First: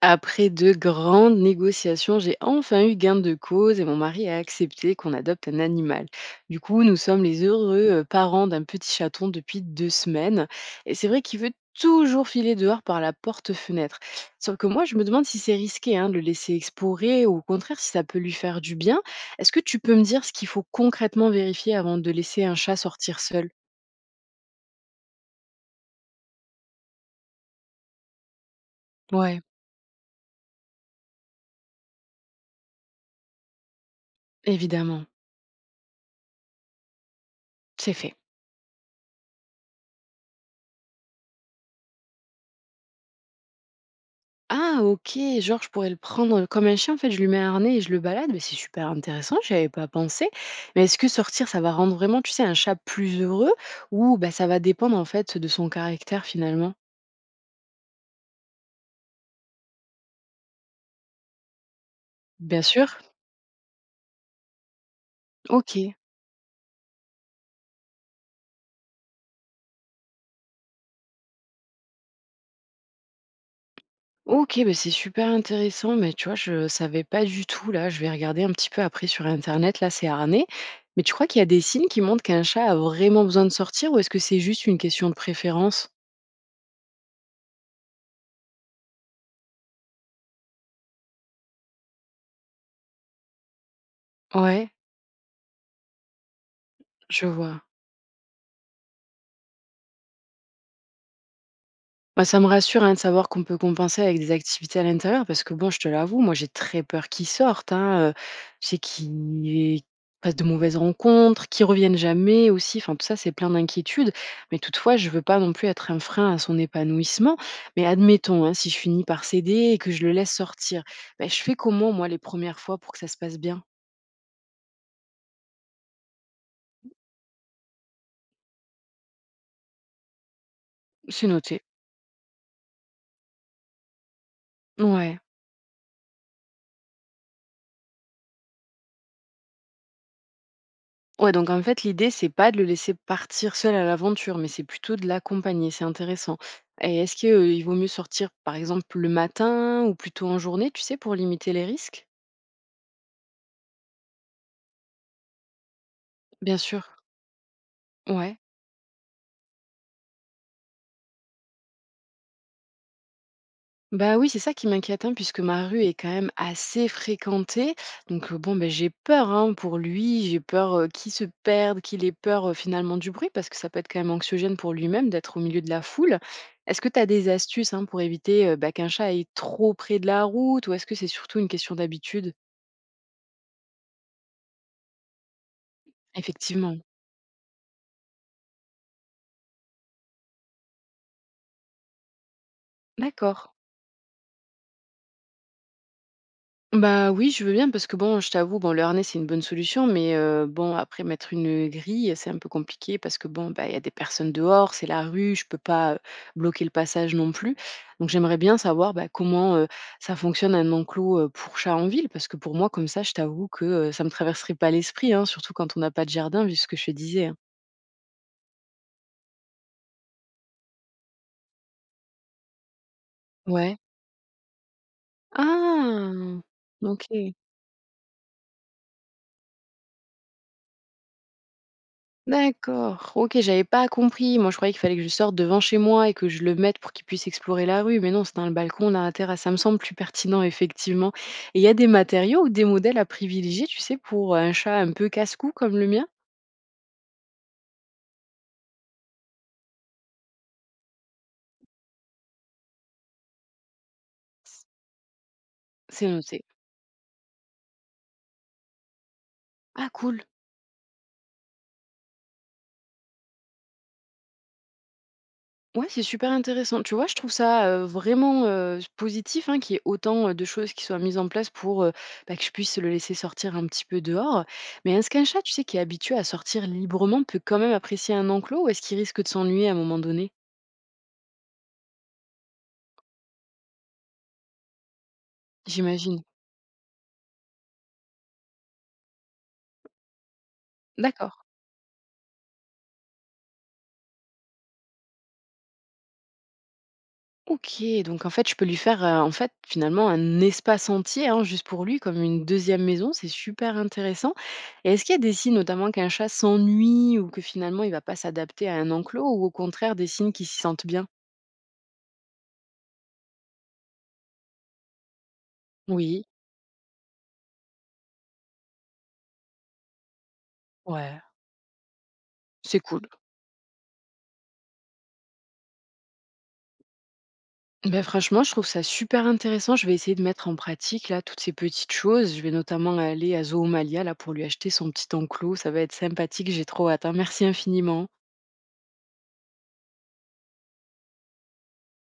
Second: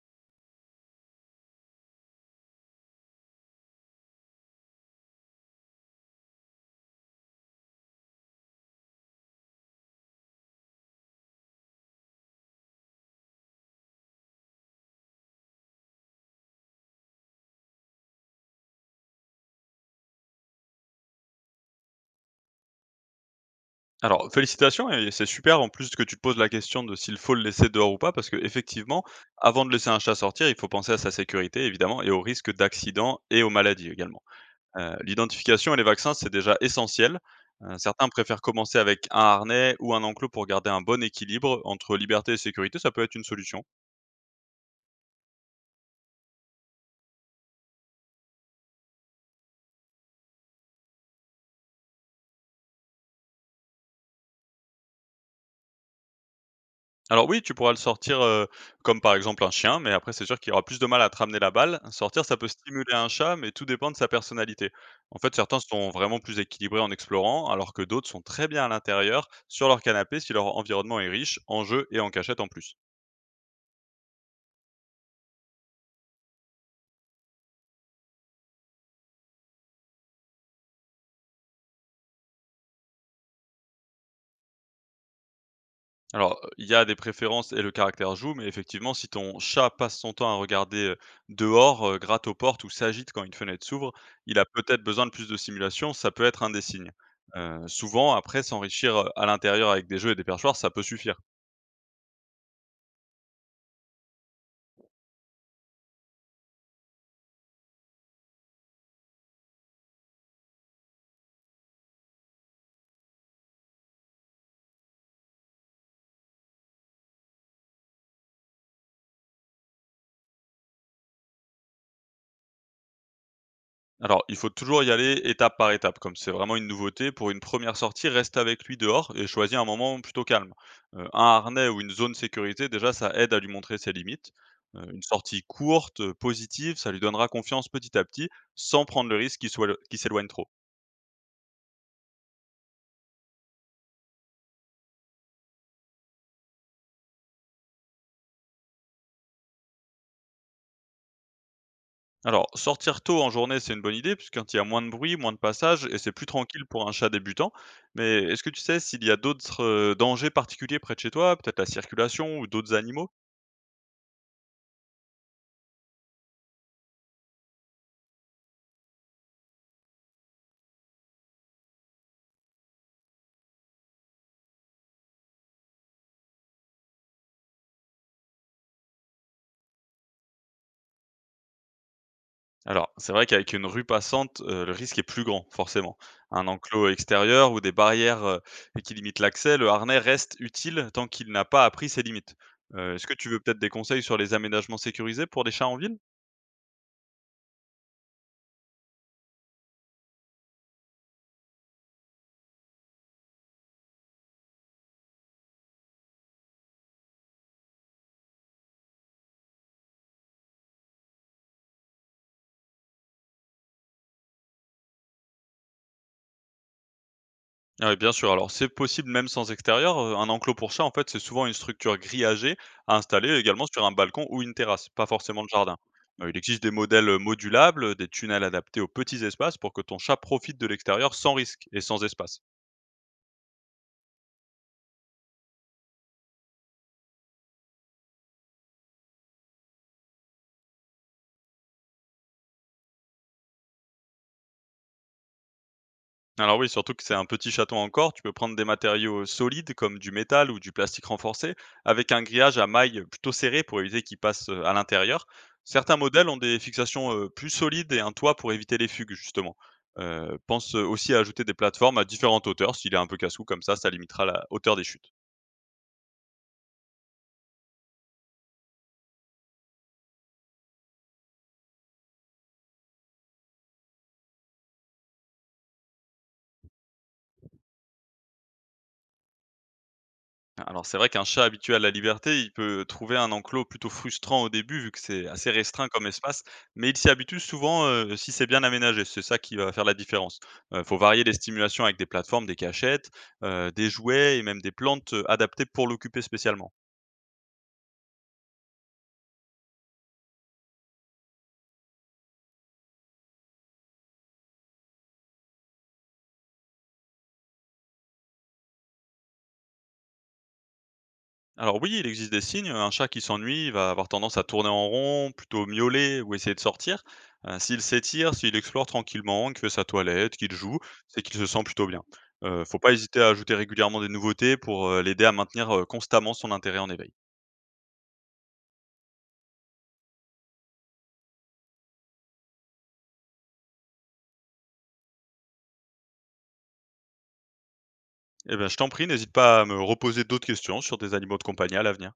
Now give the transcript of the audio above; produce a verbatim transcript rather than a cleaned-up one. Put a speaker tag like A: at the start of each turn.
A: Après de grandes négociations, j'ai enfin eu gain de cause et mon mari a accepté qu'on adopte un animal. Du coup, nous sommes les heureux euh, parents d'un petit chaton depuis deux semaines. Et c'est vrai qu'il veut toujours filer dehors par la porte-fenêtre. Sauf que moi, je me demande si c'est risqué hein, de le laisser explorer ou au contraire si ça peut lui faire du bien. Est-ce que tu peux me dire ce qu'il faut concrètement vérifier avant de laisser un chat sortir seul?
B: Alors, félicitations et c'est super en plus que tu te poses la question de s'il faut le laisser dehors ou pas, parce que effectivement,
A: Ouais,
B: avant de laisser un chat sortir, il faut penser à sa sécurité évidemment et aux risques d'accidents et aux maladies également. Heu,
A: évidemment.
B: l'identification et les vaccins, c'est déjà essentiel. Heu,
A: C'est
B: certains
A: fait.
B: préfèrent commencer avec un harnais ou un enclos pour garder un bon équilibre entre liberté et sécurité, ça peut être une solution.
A: Ah OK, genre je pourrais le prendre, comme un chien en fait, je lui mets un harnais et je le balade, mais c'est super intéressant, j'y avais pas pensé. Mais est-ce que sortir ça va rendre vraiment, tu sais, un chat plus heureux ou bah, ça va dépendre en fait de son caractère finalement?
B: Alors oui, tu pourras le sortir, heu, comme par exemple un chien, mais après c'est sûr qu'il aura plus de mal à te ramener la balle. Sortir, ça peut
A: Bien
B: stimuler
A: sûr?
B: un chat, mais tout dépend de sa personnalité. En fait, certains sont
A: OK.
B: vraiment plus équilibrés en explorant, alors que d'autres sont très bien à l'intérieur, sur leur canapé, si leur environnement est riche en jeux et en cachette en plus.
A: OK, bah, c'est super intéressant, mais tu vois, je savais pas du tout là, je vais regarder un petit peu après sur internet là, c'est harnais. Mais tu crois qu'il y a des signes qui montrent qu'un chat a vraiment besoin de sortir ou est-ce que c'est juste une question de préférence?
B: Alors, il y a des préférences et le caractère joue, mais effectivement, si ton chat passe son temps à regarder, heu, dehors, heu, gratte aux portes ou s'agite quand une fenêtre s'ouvre, il a
A: Ouais,
B: peut-être besoin de plus de stimulation, ça peut être un des signes.
A: je vois.
B: Heu, souvent après s'enrichir, heu, à l'intérieur avec des jeux et des perchoirs, ça peut suffire.
A: Bah, ça me rassure, hein, de savoir qu'on peut compenser avec des activités à l'intérieur parce que bon, je te l'avoue, moi, j'ai très peur qu'ils sortent, hein, heu, j'ai qu'ils fassent de mauvaises rencontres, qu'ils reviennent jamais aussi, enfin tout ça, c'est plein d'inquiétudes. Mais toutefois, je veux pas non plus être un frein à son épanouissement. Mais admettons, hein, si je finis par céder et que je le laisse sortir, bah, je fais comment moi les premières fois pour que ça se passe bien?
B: Alors, il faut toujours y aller étape par étape, comme c'est vraiment une nouveauté. Pour une première sortie, reste avec lui dehors et choisis un moment plutôt calme. Euh, un
A: C'est noté.
B: harnais ou une zone sécurisée, déjà, ça aide à lui montrer ses limites. Euh, une
A: Ouais.
B: sortie courte, euh, positive, ça lui donnera confiance petit à petit, sans prendre le risque qu'il soit- qu'il s'éloigne trop.
A: Ouais, donc en fait, l'idée, c'est pas de le laisser partir seul à l'aventure, mais c'est plutôt de l'accompagner, c'est intéressant. Et est-ce que, euh, il vaut mieux sortir, par exemple, le matin ou plutôt en journée, tu sais, pour limiter les risques?
B: Alors, sortir tôt en journée, c'est une bonne idée, puisque quand il y a moins de bruit, moins de passage, et c'est plus
A: Bien
B: tranquille pour un
A: sûr,
B: chat débutant. Mais
A: ouais.
B: est-ce que tu sais s'il y a d'autres euh, dangers particuliers près de chez toi, peut-être la circulation ou d'autres animaux?
A: Bah oui, c'est ça qui m'inquiète, hein, puisque ma rue est quand même assez fréquentée. Donc euh, bon, ben, j'ai peur hein, pour lui, j'ai peur euh, qu'il se perde, qu'il ait peur euh, finalement du bruit, parce que ça peut être quand même anxiogène pour lui-même d'être au milieu de la foule. Est-ce que tu as des astuces hein, pour éviter euh, bah, qu'un chat aille trop près de la route, ou est-ce que c'est surtout une question d'habitude?
B: Alors, c'est vrai qu'avec une rue passante, heu, le risque est plus grand, forcément. Un
A: Effectivement.
B: enclos extérieur ou des barrières, heu, qui limitent l'accès, le harnais reste utile tant qu'il n'a pas appris ses limites. Heu, est-ce que tu veux
A: D'accord.
B: peut-être des conseils sur les aménagements sécurisés pour des chats en ville?
A: Bah oui, je veux bien parce que bon, je t'avoue, bon, le harnais, c'est une bonne solution, mais heu, bon, après mettre une grille, c'est un peu compliqué parce que bon, bah, il y a des personnes dehors, c'est la rue, je peux pas, heu, bloquer le passage non plus. Donc j'aimerais bien savoir, bah, comment, heu, ça fonctionne un enclos, heu, pour chat en ville? Parce que pour moi, comme ça, je t'avoue que, heu, ça me traverserait pas l'esprit, hein, surtout quand on n'a pas de jardin, vu ce que je te disais, hein.
B: Ah oui, bien sûr. Alors, c'est possible même sans extérieur. Heu, un enclos pour chat, en fait, c'est souvent une structure grillagée à installer également
A: Ouais.
B: sur un balcon ou une terrasse, pas forcément le jardin. Heu, il
A: Ah!
B: existe des modèles, euh,
A: OK.
B: modulables, des tunnels adaptés aux petits espaces pour que ton chat profite de l'extérieur sans risque et sans espace.
A: D'accord, OK, j'avais pas compris. Moi, je croyais qu'il fallait que je sorte devant chez moi et que je le mette pour qu'il puisse explorer la rue, mais non, c'est dans le balcon, on a la terrasse. Ça me semble plus pertinent, effectivement. Et il y a des matériaux ou des modèles à privilégier, tu sais, pour euh, un chat un peu casse-cou comme le mien?
B: Alors oui, surtout que c'est un petit château encore, tu peux prendre des matériaux solides comme du métal ou du plastique renforcé, avec un grillage à mailles plutôt serré pour éviter qu'il passe euh, à l'intérieur. Certains
A: C'est
B: modèles ont
A: noté.
B: des fixations euh, plus solides et un toit pour éviter les fugues, justement.
A: Ah cool.
B: Euh, pense euh, aussi à ajouter des plateformes à différentes hauteurs, s'il est un peu cassou, comme ça, ça limitera la hauteur des chutes.
A: Ouais, c'est super intéressant. Tu vois, je trouve ça, heu, vraiment, heu, positif, hein, qu'il y ait autant, heu, de choses qui soient mises en place pour, heu, bah, que je puisse le laisser sortir un petit peu dehors. Mais est-ce qu'un chat, tu sais, qui est habitué à sortir librement peut quand même apprécier un enclos ou est-ce qu'il risque de s'ennuyer à un moment donné?
B: Alors c'est vrai qu'un chat habitué à la liberté, il peut trouver un enclos plutôt frustrant au début vu que c'est assez restreint comme
A: J'imagine.
B: espace, mais il s'y habitue souvent euh, si c'est bien aménagé. C'est ça qui va faire la différence. Il faut varier
A: D'accord.
B: les stimulations avec des plateformes, des cachettes, euh, des jouets et même des plantes euh, adaptées pour l'occuper spécialement.
A: OK, donc en fait, je peux lui faire, heu, en fait, finalement, un espace entier, hein, juste pour lui, comme une deuxième maison. C'est super intéressant et est-ce qu'il y a des signes, notamment, qu'un chat s'ennuie ou que finalement il va pas s'adapter à un enclos ou au contraire des signes qu'il s'y sente bien?
B: Alors oui, il existe des signes. Un chat qui s'ennuie va avoir tendance à tourner en rond, plutôt miauler
A: Oui,
B: ou essayer de sortir. Euh, s'il s'étire, s'il explore tranquillement, qu'il fait sa toilette, qu'il joue,
A: ouais,
B: c'est qu'il se sent plutôt bien. Euh,
A: c'est
B: faut pas
A: cool.
B: hésiter à ajouter régulièrement des nouveautés pour euh, l'aider à maintenir euh, constamment son intérêt en éveil.
A: Ben franchement, je trouve ça super intéressant. Je vais essayer de mettre en pratique là toutes ces petites choses. Je vais notamment aller à Zoomalia là pour lui acheter son petit enclos. Ça va être sympathique. J'ai trop hâte, hein. Merci infiniment.
B: Eh ben, je t'en prie, n'hésite pas à me reposer d'autres questions sur des animaux de compagnie à l'avenir.